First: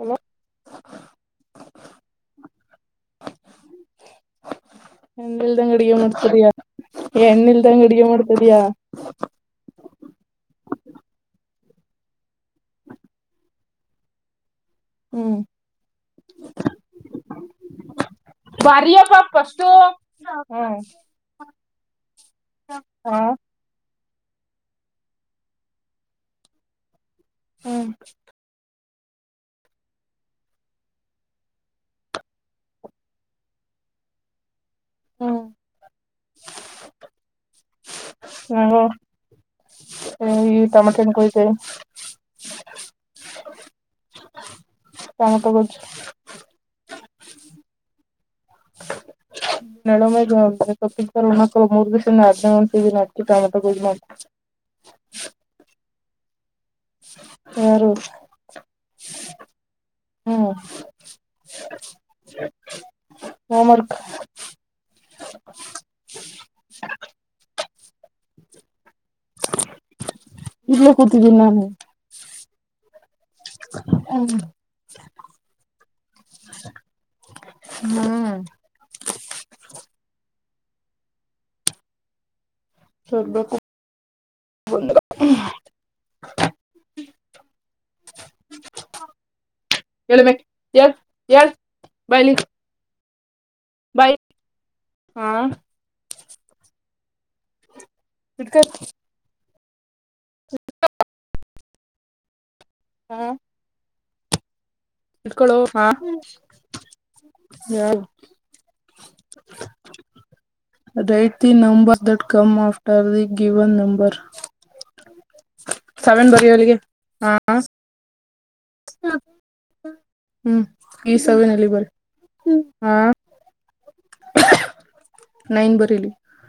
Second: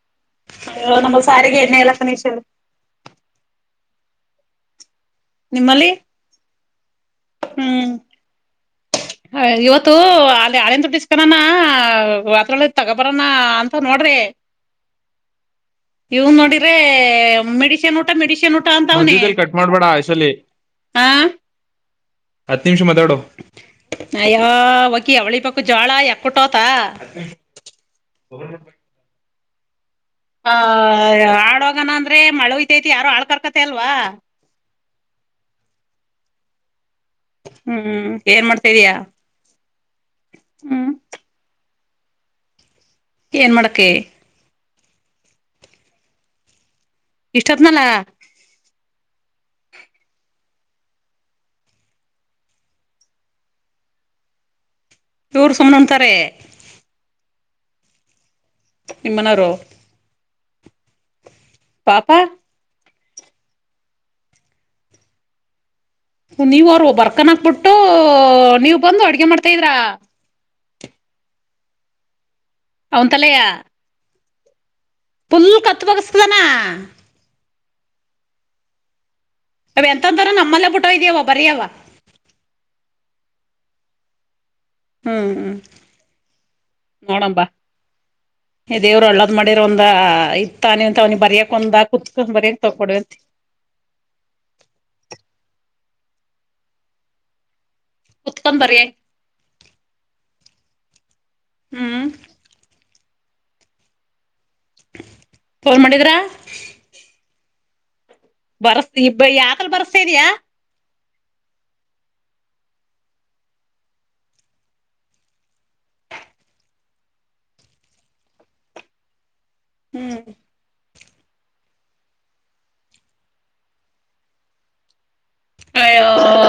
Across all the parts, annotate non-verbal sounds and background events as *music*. Hello ನಮ್ಮ ಸಾರಿಗೆ ಎಣಲ್ಲಣ ವಿ ನಿಮ್ಮಲ್ಲಿ ಎಂದಲ್ಲಂಗಡಿಗೆಡ್ತಯಾ ಎಣ್ಣ ಇಲ್ದಂಗಗೆ ಅಡ್ಗೆ ಮಾಡ್ತದ್ಯಾಾ? ಹ ಇವತ್ತು ಅಲ್ಲಿ ಆಳನ್ ಟ್ಟಿಸಕನನಾ ರಾತ್ರಳ ತಗೋಬರಾನ ಅಂತ ನೋಡ ನೋಡ್ರಿ ಹ್ಮ್ ಇವನ್ ನೋಡಿ್ರೆ ಮೆಡಿಸಿನ್ ನೋ ಮೆಡನ್ ಊಟ ಅಂತ ಬಾರಿಯಪ್ಪ ಅವ ಕಟ್ ಫಸ್ಟು ಮಾಡ್ಬೇಡ ಹ್ಮ್ ಹ ಹತ್ತು ನಿಮಿಷ ಮತಾಡೋ. ಹಾ ಅಯಾ ಒಕಿ ಅವಳಿ ಬಕು ಜೋಳ ಯಾಕ್ಕಟೋತ. ಹ್ಮ್ ಹ ಆ ಆಳೋಗಣ ಅಂದ್ರೆ ಮಳವತೈತಿ ಯಾರು ಆಾಳ್ ಕರ್ಕತೆ ಅಲ್ವಾ. ಹ್ಮ್ ಹ್ಮ್ ಏನ್ ಮಾಡ್ತಿದಯಾ? ಹ ಈ ಟಮಟೆಣ ಕುಯ್ತವೆನೀ. ಏನ್ ಮಡಕೆ? ಟೋಮಾಟೋ ಗೊಜ್ಜು ಇಷ್ಟತ್ನಲ್ಲ? ನೆಳಮಗೆ ಸರ್ ಒ ಮೂರ್ ದಿವ್ಸ ಹದನೇ ಒಂದಿನಿ ಅಿ ಮ ಮಾಡ್ ಇವರು ಸುಮ್ನೆ ಉಂತಾರೆ. ಹಾರೂ ನಿಮ್ಮನಾರೋ ಹ್ಮ್ ಹೋಮ್ವರ್ಕ್ ನೀವ್ ಅವರು ಬರ್ಕನಾಕ್ಬಿಟ್ಟು ನೀವ್ ಬಂದು ಅಡ್ಗೆ ಮಾಡ್ತಾದ್ರ? ಇರ್ಲೇ ಕೂತಿದ್ದೀನಿ ನಾನು. ಅವನುಂತಲೆಯ? ಹ್ಮ *inaudible* ಫುಲ್ ಕತ್ ಬೋಗಸ್ತದಾನ ಹ್ಮ *inaudible* ಅವ ಎಂತಂತರ ನಮ್ಮಲ್ಲೇ ಬಿುಟ್ಟ ಇದ್ಯವ ಬರಯವ ಸೊಡ್ಬ *inaudible* ಹ್ಮ್ ಹ್ಮ್ ನೋಡಂಬಾ *inaudible* ದೇವ್ರು ಅಳ್ಳದ್ ಮಾಡಿರ ಒಂದ ಎಳಮೆ ಇತಾನೆ ಎಳ್ ಅಂತ ಅವನಿ ಎಳ್ ಬರಿಯಕ್ ಒಂದ ಕುತ್ಕೊಂಡು ಬರಿಯಕ್ ತೊಕೊಡ ಅಂತ ಬೈ ಹಾ ಇಡ್ಕ ಕುತ್ಕೊಂಡ್ ಬರಿಯ ಹ *inaudible* ಹ್ಮ್ ಹ್ಮ ಡ್ಕೋ ಫೋನ್ ಹ ಮಾಡಿದ್ರ ಯ *inaudible* ಬರಸ್ ಇಬ್ಬ ಯಾಕಲ್ ಬರ್ಸ್ತಾ ಇದೀಯಾ write the number dot com after the given number Saavn ಬರಿ ಹೊಲ್ಲಿಗೆ ಹಾ ಹ ಹ್ಮ್ ಈ ಸವಿನಲ್ಲಿ ಬರ ಹ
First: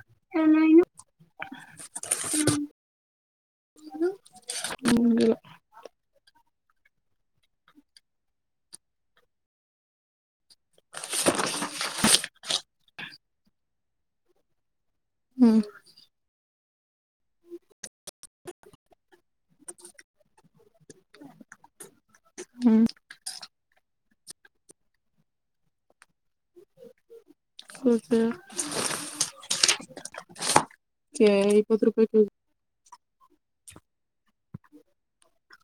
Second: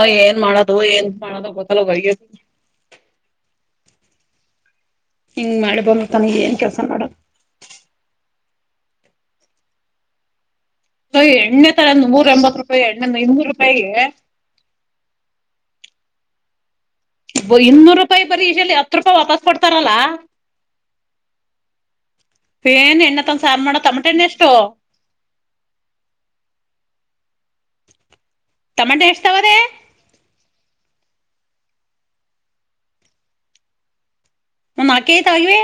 ಅಯ ಏನ್ ಮಾಡದು ಏನ್ ಮಾಡದು ಗೊತ್ತಲ ಹ್ಮ *inaudible* ಹಿಂಗ್ ಮಾಡಿ ಬ ತನ್ ಏನ್ ಕೆಲ್ಸ ಮಾಡ ಸ ಎಣ್ಣೆ ತರ ನೂರ ಎಂಬತ್ ರೂಪಾಯಿ ಎಣ್ಣನ್ನು ಇನ್ನೂರು ರೂಪಾಯಿಗೆ ಹ್ಮ್ ಇನ್ನೂರು ರೂಪಾಯಿ ಬರೀ ಈಲ್ಲಿ ಹತ್ತು ರೂಪಾಯಿ ವಾಪಸ್ ಕೊಡ್ತಾರಲ್ಲಾ ನ್ ಎ್ಣ ತ ಸಾರಮ್ಮ ತಮಿ ಮತ್ತನ್ನ ಎಷ್ಟೋ ಹ ಸ *inaudible* ತಮಂಟೆ ಎಷ್ಟ್ತಾವದೇ ಕೆ ಇಪ್ಪತ್ತು ರೂಪಾಯ ಕಿ ಒಂದು ನಾಲ್ಕ್ ಕೆಜಿ ತಗೊಳುವೆ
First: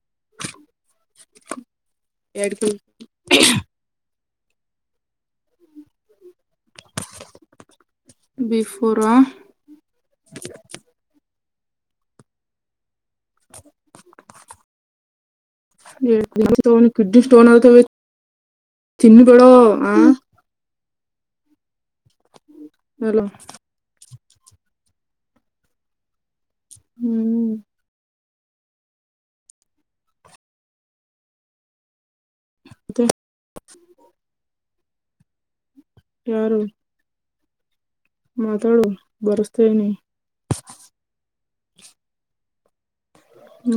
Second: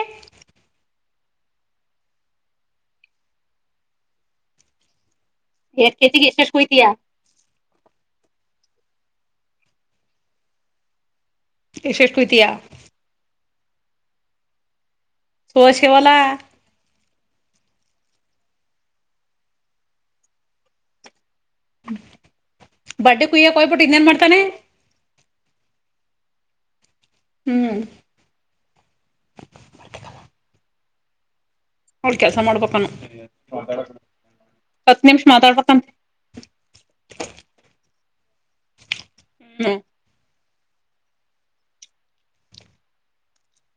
ಎಡು ಕು ಎ ಕೆತಿಗೆ ಎ ಶೇಷ ಕತಿಯಾ *inaudible* ಬಿಫೋರ ಇಷ್ಟ ಇಷ್ಟ ಕುಯ್ತಿಯ ಸೋಸ್ಯವಲ್ಲ ಎ ಸನು ಕಿದ್ದ *inaudible* ತನ ತಿನ್ನ ಬಡ ಆ ಅಲ್ಲ ಬರ್ಡೆ ಕುಯ್ಯಕ ಹೋಗ್ಬಿಟ್ಟು ಇನ್ನೇನ್ ಮಾಡ್ತಾನೆ ಹ್ಮ್ ಅವಳ ಕೆಲ್ಸ ಮಾಡ್ಬೇಕಾನ ಮತ್ತೆ ಹತ್ತು ನಿಮಿಷ ಮಾತಾಡ್ಬೇಕಂತೆ ಯಾರು ಮಾತಾಡು ಹ್ಮ್ ಬರಸ್ತೇನಿ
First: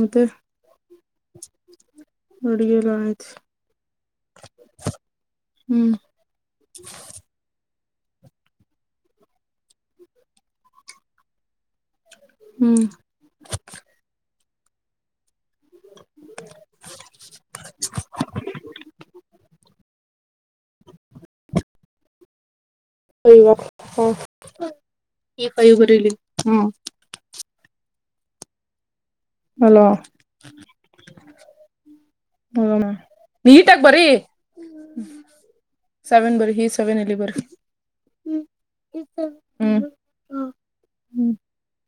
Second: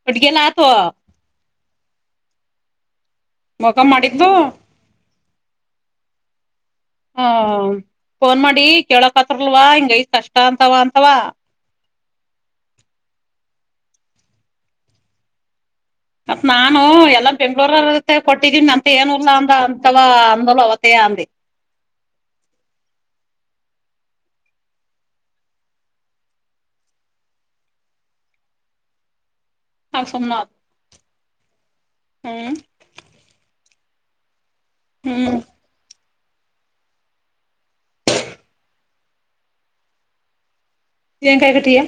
ಒಟ್ಗೆಲ್ಲತ ಅಡುಗಲ್ಲ ಆಯ್ತು ಮಖ ಮಾಡಿದ್ದ್ದು ಹ್ಮ್ ಹ ಫೋನ್ ಮಾಡಿ ಕೇಳಕ್ತ್ತರ್ಲ್ವ ಹಿಂಗ ಐತ್ತೆ ಕಷ್ಟ ಅಂತವಾ ಅಂತವಾ ಹ್ಮ್ ಮತ್ ನಾನು ಎಲ್ಲ ಬೆಂಗ್ಳೂರ ಕೊಟ್ಟಿದೀನಿ ಅಂತ ಏನುರ್ಲ್ಲಾ ಅಂದ ಅಂತವ ಅಂದಲ್ ಅವತೇ ಅಂದಿ *unintelligible* *unintelligible* *unintelligible* ಹ ಈ ಕಾಯ ಬಲಿ ಹ್ಮ *inaudible* ಹಲೋ ನಾಗ ಸುಮ್ನ ಹ್ಮ್ ಹಣ ನೀಟಾಗಿ ಬರಿ ಹ್ಮ್ ಸೆವೆನ್ ಬರಿ ಹಿ ಸೆವೆನ್ ಇಲ್ಲಿ ಬರಿ ಹ್ಮ ಕಾಯ ಕಠಿಯ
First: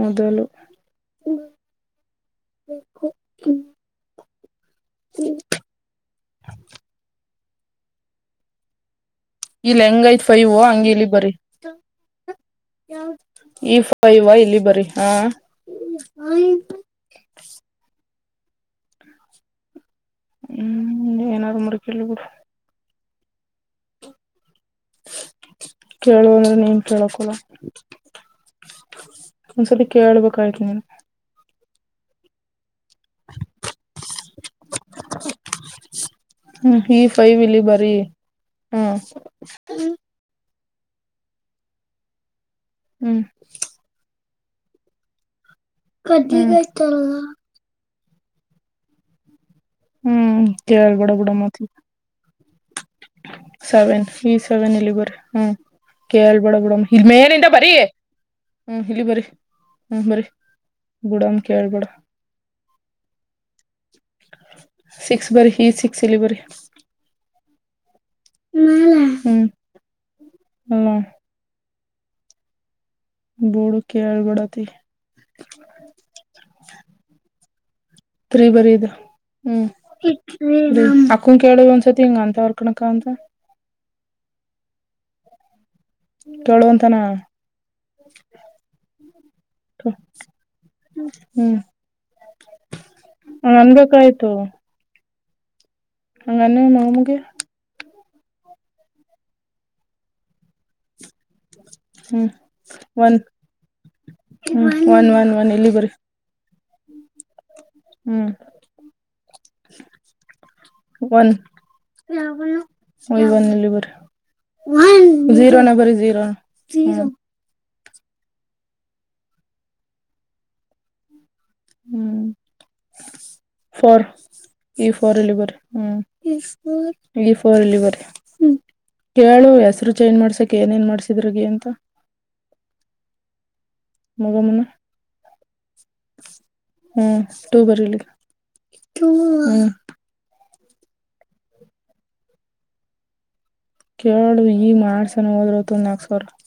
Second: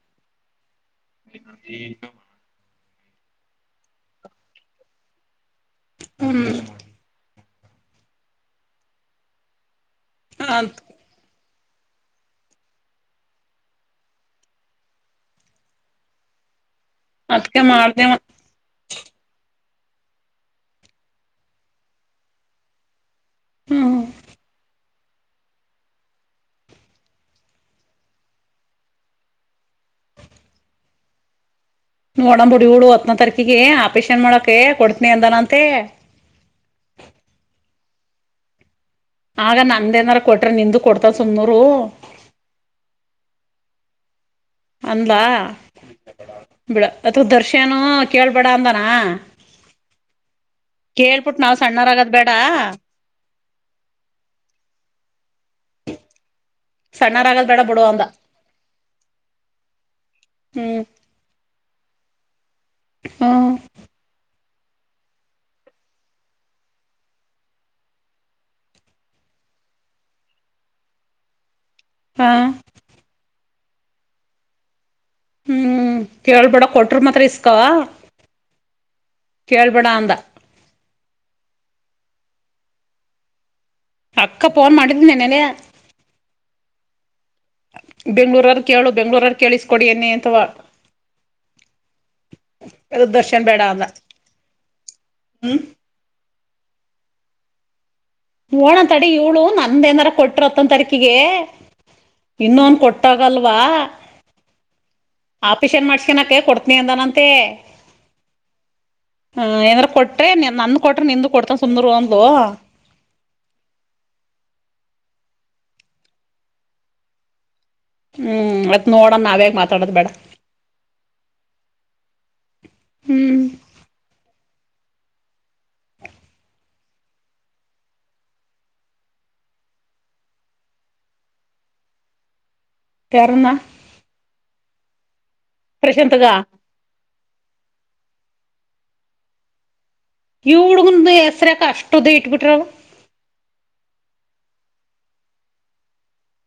ಮೊದಲು *unintelligible* ಬು ಹ ಹ *inaudible* ಹ್ಮ್ ಇಲ್ಲಿ ಹೆಂಗ ಯತ್ ಫ ಇವೋ ಅದ್ ಹಂಗ ಇಲ್ಲಿ ಬರರಿ *unintelligible* ಈಫ ಇವಾ ಇಲ್ಲಿ ಬರೀ ಹ ಅದಕ್ಕೆ ಮಾಡ್ದ ಹ್ಮ್ ಏನಾರರು ಮರ್ಕ ಬಿಡ ಹ್ಮ್ ಕೇಳುವಂದ್ರೆ ನೀನ್ ಕೇಳಕಲ್ಲ ಒಂದ್ಸತಿ ಕೇಳ್ಬೇಕಾಯ್ತು ನೀನ್ ನೋಡಣ ಬಿಡು ಇವಳು ಹತ್ತನ ತಾರಕಿಗೆ ಆಪರೇಷನ್ ಮಾಡಕ ಕೊಡ್ತನಿ ಅಂದಾನ ಅಂತೆ ೇ *inaudible* ಆಗ ನಂದ ಏನಾರ ಕೊಟ್ರ ನಿಂದು ಕೊಡ್ತವ ಸುಮ್ನೂರು ಹ್ಮ್ ಅಂದಲ ಬಿಡ ಅಥವಾ ದರ್ಶನ ಕೇಳ್ಬೇಡ ಅಂದಾನ ಹ್ಮ್ ಕೇಳ್ಬೇಡ ಬಿಡ ಕೇಳ್ಬಿಟ್ ನಾವ್ ಮತ್ಲ ಸಣ್ಣಾರಗದ ಬೇಡ ಸೆವೆನ್ ಈ ಸೆವೆನ್ ಇಲ್ಲಿ ಬರ ಹ್ಮ್ ಕೇಳ್ಬೇಡ ಬಿಡ ಇಲ್ ಮೇನಿಂದ ಸಣ್ಣರಾಗದ್ ಬೇಡ ಬರಿ ಬಿಡು ಅಂದ ಹ್ಮ್ ಇಲಿ ಬರಿ ಹ್ಮ ಬರ ಹ್ಮ್ ಗುಡಮ ಕೇಳ್ಬೇಡ ಹ ಸಿಕ್ಸ್ ಬರಿ ಹಿ ಸಿಕ್ಸ್ ಇಲ್ಲಿ ಬರಿ ನ ಹ್ಮ ಅ *inaudible* ಹಾ ಬೂಡು ಕೇಳ್ಬೇಡ ಆತಗಿ ಹ್ಮ್ ಕೇಳ್ಬೇಡ ಕೊಟರು ಮಾತ್ರ ಇಸ್ಕಾವ ಬರಿ ಬರಿ ಇದು ಅಂದ ಅಕ್ಕುಕೇಳು ಒಂದ್ಸಲಿ ಸತಂಗ ಅಂತ ಅವರ್ ಕಣಕ್ಕ ಅಂತ ಅಕ್ಕ ಫೋನ್ ಮಾಡಿದ್ಲು ನೆನ್ನೆಯ ಕೇಳುವಂತನ ಬೆಂಗ್ಳೂರ್ರ ಕೇಳು ಬೆಂಗ್ಳೂರ್ರ ಕೇಳಿಸ್ಕೊಡಿ ಎನ್ನಿ ಅಂತವಾ ಹ್ಮ್ ಅದು ದರ್ಶನ್ ಹಂಗ ಬೇಡನ್ನ ಅನ್ಬೇಕಾಯ್ತು ಹ್ಮ ಅಂಗನುವೆ ಮಾಮಂಗೆ ಓಣ ತಡಿ ಇವಳು ನಂದ ಏನಾರ ಕೊಟ್ಟ್ರರುತ್ತಂತ ತರಿ ಕಿಗೆ ಹ್ಮ್ ಇನ್ನೊನ್ ಒನ್ ಕೊಟ್ಟಾಗಲ್ವಾ. ಹ್ಮ್ ಒನ್ ಒನ್ ಒನ್ ಇಲ್ಲಿ ಆಪೇಷನ್ ಬರಿ ಮಾಡ್ಸ್ಕನಕ ಕೊಡ್ತ. ಪ. *inaudible* ಹ್ಮ್ ಹಾ ಏಂದ್ರ ಕೊಟ್ರೆ ನನ್ ಕೊಟ್ರೆ ನಿಂದು ಕೊಡ್ತನ್ ಸುಂದರು ಒಂದಲು. ಬ ಜೀರೋ ಬರ ಜೀರೋ. ಹ್ಮ್ ಅತ್ ನೋಡೋಣ ನಾವೇಗ್ ಮಾತಾಡದ ಬೇಡ. ಹ್ಮ್ ಹ್ಮ್ ಫರ್. ಈಫೋರ್ ಅಲ್ಲಿ ಬರ ಹ್ಮ ಈಫೋರ್ ಅಲ್ಲಿ ಬರೀ. ಕೇಳು ಹೆಸ್ರು ಚೇಂಜ್ ಮಾಡ್ಸಕ್ ಏನೇನ್ ಮಾಡ್ಸಿದ್ರಗ ಅಂತ. ಯಾರನ್ನ. ಮಗಮ್ಮನ ಪ್ರಶಾಂತ್ಗ ಹ್ಮ್ ತೂ ಬರಿಲಿ *unintelligible* ಟೂ. ಇವುಡುಗಂದು ಹೆಸರಕ ಅಷ್ಟೊದ ಇಟ್ ಬಿಟ್ರಳ. ಎು ಈ ಮಾಡ್ಸಣ ಹೋದ್ರ ಹೊತ್ತು ಒಂದ ನಾಕ ಸಾವಿರ *inaudible*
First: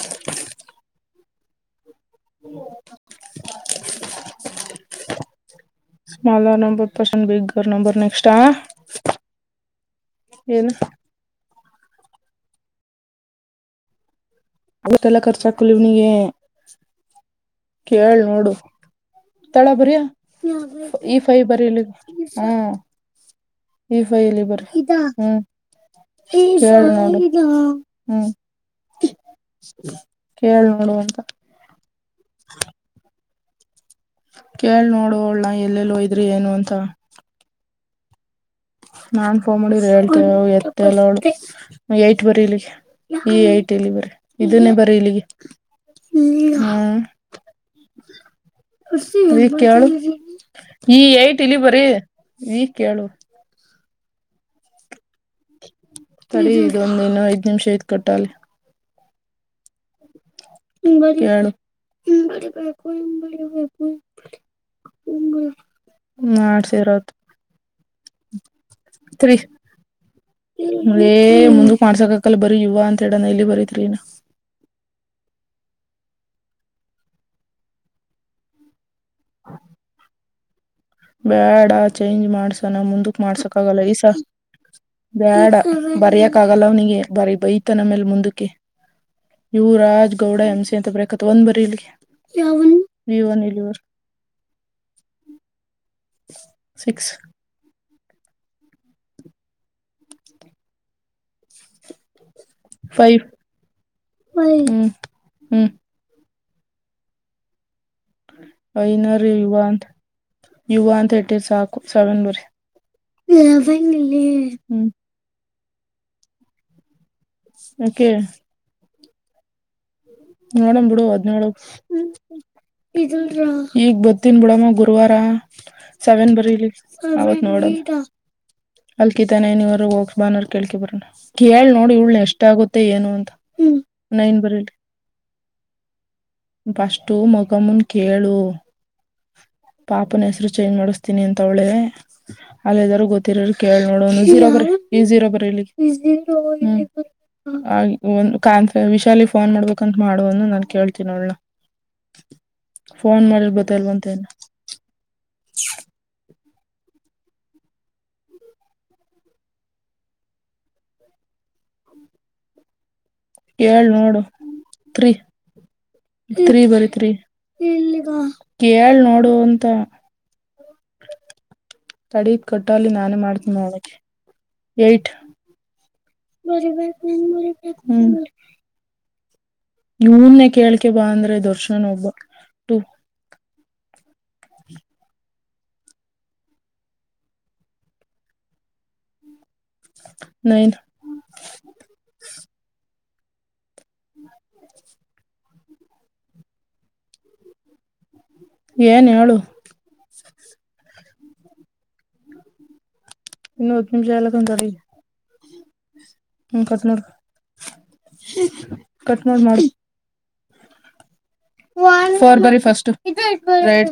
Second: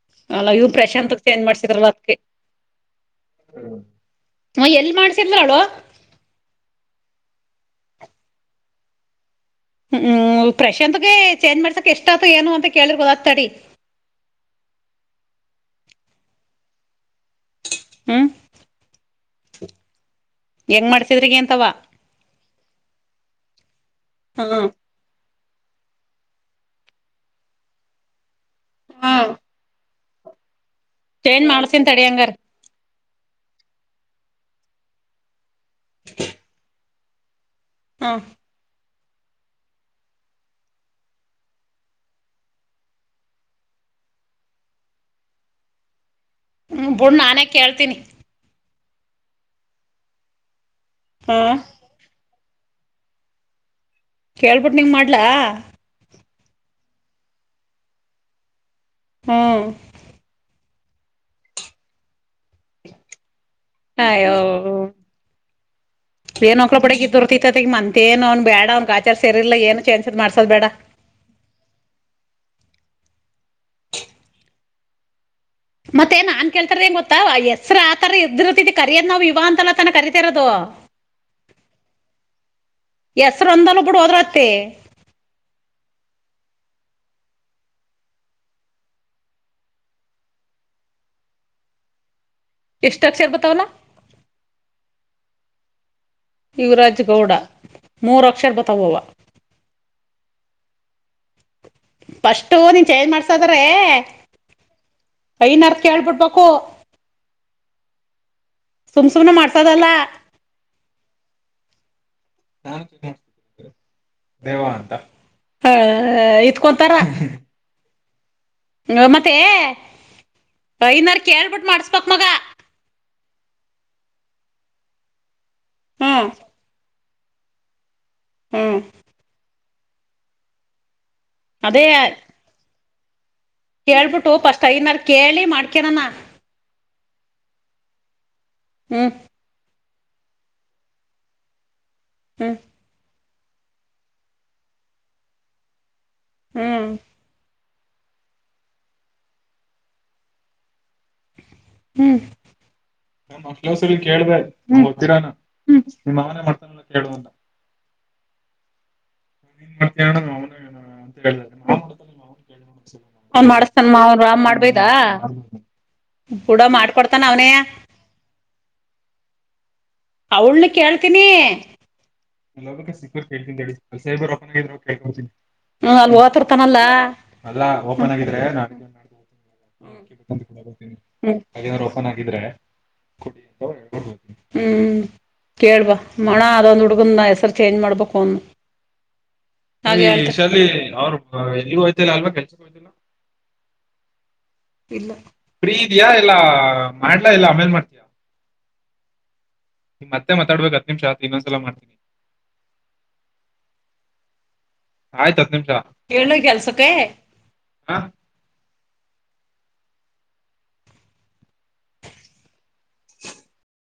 *unintelligible* ಅಲ್ಲ ಇವ್ ಪ್ರಶಾಂತಕ್ ಏನು ಮಾಡ್ಸಿದ್ರಲ್ಲ. ನ ಎಲ್ ಮಾಡ್ಸಿದ್ಲೋ ಅವ್ಳು. ಪಸಂ ಬಗ ಗ ನ ಪರ್ ನ ಎಕ್ಸ್ಟ್ರಾ *unintelligible* ಹ್ಮಞ ಪ್ರಶಾಂತ್ಗೆ ಚೇಂಜ್ ಮಾಡ್ಸಕ್ಕೆ ಎಷ್ಟ ಆತು ಏನು ಅಂತ ಕೇಳ್ರ ಗೊದಕ್ತಡಿ. ಅವತ್ತೆಲ್ಲಾ ಖರ್ಚ ಹಾಕಲಿ ಇವ್ನಿಗೆ. ಕೇಳ್ ಹ್ಮ್ ನೋಡು. ತಳ ಬರಯ ಹೆಂಗ್ ಈ ಮಾಡ್ಸಿದ್ರಿಗ ಫೈ ಅಂತವ ಬರಿಲ್ಲಿ ಹ್ಮ. ಈಫೈಲಿ ಹ್ಮ ಬರ್ಮ ಹ್ಮ *unintelligible* ಕಳ್. ಚೇಂಜ್ ಮಾಡ್ಸನ್ ತಡಿ ಅಂಗಾರ. ಕೇಳಳ್ ನೋಡು ಅಳ್ಳ ಎಲ್ಲೆಲ್ಲೋಯ್ರಿ ಏನು ಅಂತ. ಹಾ. ನಾನ್ ಫೋನ್ ಮಾಡಡಿದರು ಹೇಳ್ತೇವ ಎತ್ತ ಎಲ್ಲ ಅವಳು ಏಟ್ ಬರಿೀಲಿ ಈ ಏಟ್. ಇ ಬರ ಇದನ್ನೇ ಬರೀ ಇಲ್ಲಿಗೆ. ಹ್ಮ ಹ್ಮ್ ಬಿುಡ್ ನಾನೇ ಕೇಳ್ತೀನಿ. ಈ ಕು ಈ ಹ ಏಟ್ ಇಲಿ ಬರಿೀ. ಈ ಕೇಳು. ಕೇಳ್ಬಿಟ್ಟ ನಿಂಗ ಮಾಡ್ಲಾ. ಸರಿ ಇದೊಂದ್ ದಿನ ಐದ್ ನಿಮಿಷ ಐದ್ ಕೊಟ್ಟಾಲ. ಹ್ಮ್. ಹರಿರಿ ಬ *unintelligible* ಆಯೋ. ಏನ್ೋಕ್ಳ ಬ ಬಿಡಗ ಮಾಡ್ಸಿರೋದು ಇದ್ಿರ್ತಿತ್ತತಿ ಈ ಮಂತೇಏನ್ ಅವ್ ಬೇಡ ಅವನ ಆಚಾರ ಸರಿಿಲ್ಲ ಏ ಚೇಜಸ್್ ಮಾಡಸೋದ ಬೇಡ. ಅೇ ಮುಂದಕ್ ಮಾಡ್ಸಕಕಲ್ಲ ಬರೀ ಯುವ ಅಂತ ಹೇಳಣ ಇಲ್ಲಿ ಬರೀತ್ರಿನ. ಮತ್ತೆ ನಾನ್ ಕೇಳ್ತಾರದ ಏನ್ ಗೊತ್ತಾ ಹೆಸರು ಆತರ ಇದ್ದಿರ್ತಿದಿ ಕರಿಯೋದ ನಾವು ಇುವ ಅಂತಲ್ಲ ತನ ಕರಿತತಿ ಇರೋದು. ಬೇಡ ಚೇಂಜ್ ಮಾಡ್ಸಣ ಮುಂದಕ್ ಹೆಸ್ರು ಮಾಡ್ಸಕ್ ಒಂದಲ್ಲ ಆಗಲ್ಲ ಬಿಡು ಈಸ. ಹೋದ್ರತ್ತೆ ಬೇಡ ಬರಕ್ ಆಗಲ್ಲ ಅವ್ನಿಗೆ ಬರಿ ಬೈತ ನಮೇಲ್ ಮುಂದಕ್ಕೆ. ಇವು ರಾಜ್ ಗೌಡ ಎಂಸಿ ಅಂತ ಬರಕ್ತ್ ಒಂದ್ ಬರರಿ ಇಲ್ಗೆ. ಎಸ್ತಾಕ್ಷರ ಬತಾವಲ್ಲ. ಯುವರಾಜ್ ಸಿಕ್ಸ್ ಗೌಡ ಮೂರು ಅಕ್ಷರ ಬತ ಹೋವ. ಫಿರ್ಸ್ಟ್ ನೀನ್ ಚೇಂಜ್ ಫೈವ್ ಮಾಡ್ಸದ್ರೆ ಹ್ಮ್ ಹ್ಮ್ ಐನೋರ್ನ ಕೇಳ್ಬಿಡ್ಬ. ಹಪ್ಪ *unintelligible* ಐನೋರ್ನ ಯುುವ ಅಂತ ಯುುವ ಅಂತ ಹೇಟೆ ಚ. ಸ ಬ ಹ್ಮ *unintelligible* ಹ ಇತ್ಕೊಂತಾರ. ಓಕೆ ಹ ಮತ್ತೆ ನೋಡಮ್ ಬಿಡು ಐನಾರ ಹದ್ನೇಳು ಕೇಳ್ಬಿಟ್ಟು ಮಾಡಸ ಮಗ ಈಗ ಬರ್ತೀನಿ ಬಿಡಮ್ಮ ಗುರುವಾರ ಹ್ಮ್ ಸೆವೆನ್ ಬರಲಿ ಅವತ್ ನೋಡದು ಹ್ಮ್ ಅಲ್ಕಿತಾನೆನವರು ಹೋಗ ಬಾನರ್ ಕೇಳ್ಕ ಬರೋಣ ಕೇಳ ಅದೇ ನೋಡ ಉಳ್ಳೆ ಎಷ್ಟ ಆಗುತ್ತೆ ಏನ ಅಂತ ಕೇಳ್ಬಿಟ್ಟು ನೈನ್ ಪಸ್ಟ ಬರೀಲಿ ಐನಾರ ಕೇಳಿ ಮಾಡ್ಕಳಣ ಫಷ್ಟು ಮೊಗಮನ್ ಕೇಳು ಹ್ಮ ಪಾಪನ ಹೆಸ್ರು ಚೇಂಜ್ ಮಾಡಿಸ್ತೀನಿ ಅಂತವಳೇ ಹ್ಮ್ ಅಲ್ಲಿ ಏನಾದರೂ ಗೊತ್ತ ಇರ ಇರ ಕೇಳಿ ನೋಡೋಣ ಜೀರೋ ಬರಿ ಜೀರೋ ಬರಿ ಇಲ್ಲಿ ಹ್ಮ್ ಆ ಒಂದು ಕಾನ್ ವಿಶಾಲಿಗೆ ಫೋನ್ ಮಾಡ್ಬೇಕಂತ ಮಾಡುವ ನಾನ್ ಕೇಳ್ತಿನ ನೋ ಫೋನ್ ಮಾಡಿರ ಬರ್ತೈಲ್ಲವಂತ ಕೇಳ್ಬೇಕ ಗೊತ್ತಿರ್ವನ ಅವನ ಮಾಡ್ತಾನ ಕೇಳುವಣ *inaudible* *unintelligible* ಅವನ ಮಾಡಸ್ತಾನ ಕೇಳ್ ಮಾ ಅವರು ರಾಮ್ ಮಾಡಬೇಕಾ ತ್ರಿ ಬರಿತ್ರಿ ಕೇಳ ನೋಡು ಅಂತ ಅವಳನ ಕೇಳ್ತೀನಿ ತಡಿ ಕಟ್ಟಲ್ಲಿ ಎಲ್ಲ ನಾನೇ ಸಿಕ್ಕರ್ ಮಾಡ್ತೀನಿ ಕೇಳ್ತೀನಿ ತಡಿ ನೋಡಕ್ಕೆ ಸೈಬರ್ ರೊಕ್ಕ ಇದ್ದರ ಏಟ್ ಕೇಳ್ಕೋತೀನಿ ಹ್ಮ ಅಲ್ಲಿ ಓತಿರ್ತಾನಲ್ಲ ಅಲ್ಲಾ ಓಪನ್ ಹ್ಮ್ ಆಗಿದ್ದರೆ ನಾ... ಇವನ್ನೇ ಕೇಳ್ಕೆ ಬಾ ಅಂದ್ರೆ ದರ್ಶನ್ ಅದೇನಾದರೂ ಒಬ್ಬ ಓಪನ್ ಆಗಿದ್ರೆ ಟು ಕುಡಿ ಅಂತಳ್ಡ್ಬ *inaudible* ಹ್ಮ್ ಕೇಳ್ಬಾ ಮಣ ಅದೊಂದು ಹುಡ್ಗನ ಹೆಸರು ಚೇಂಜ್ ಮಾಡ್ಬೇಕು ಒಂ.. ಏ ಶಾಲಿನಿ ನೈನ್ ಅವರು ಎಲ್ಲಿಗೂ ಹೋಯಿತ್ತಿಲ್ಲ ಅಲ್ವಾ ಕೆಲ್ಸಕ್ಕೆ.,. ಹ್ಮ್ *inaudible* ಫ್ರೀ ಇದೀಯಾ ಇಲ್ಲಾ ಮಾಡ್ಲಾ ಇಲ್ಲ ಆಮೇಲ ಮಾಡ... ಏನ್ ಹೇಳು ಮತ್ತೆ ಮಾತಾಡಬೇಕು ಹತ್ತ ನಿಮಿಷ ಅದಕ ಇನ್ನೊಂದ ಸಲಾ ಮಾಡ್ತೀನಿ ಇನ್ನು ಹತ್ತ ನಿಮಿಷಾ ಇರಲಾಕತ್ತಾರ ರೀ ಹೇಳು ಹ್ಮ ಕಟ ಕೆಲ್ಸಕ್ಕೆ ಮಾಡ ಕಟ್ಮಾಡ ಮಾಡ ಫೋರ್ ಬರಿ ಫಸ್ಟ್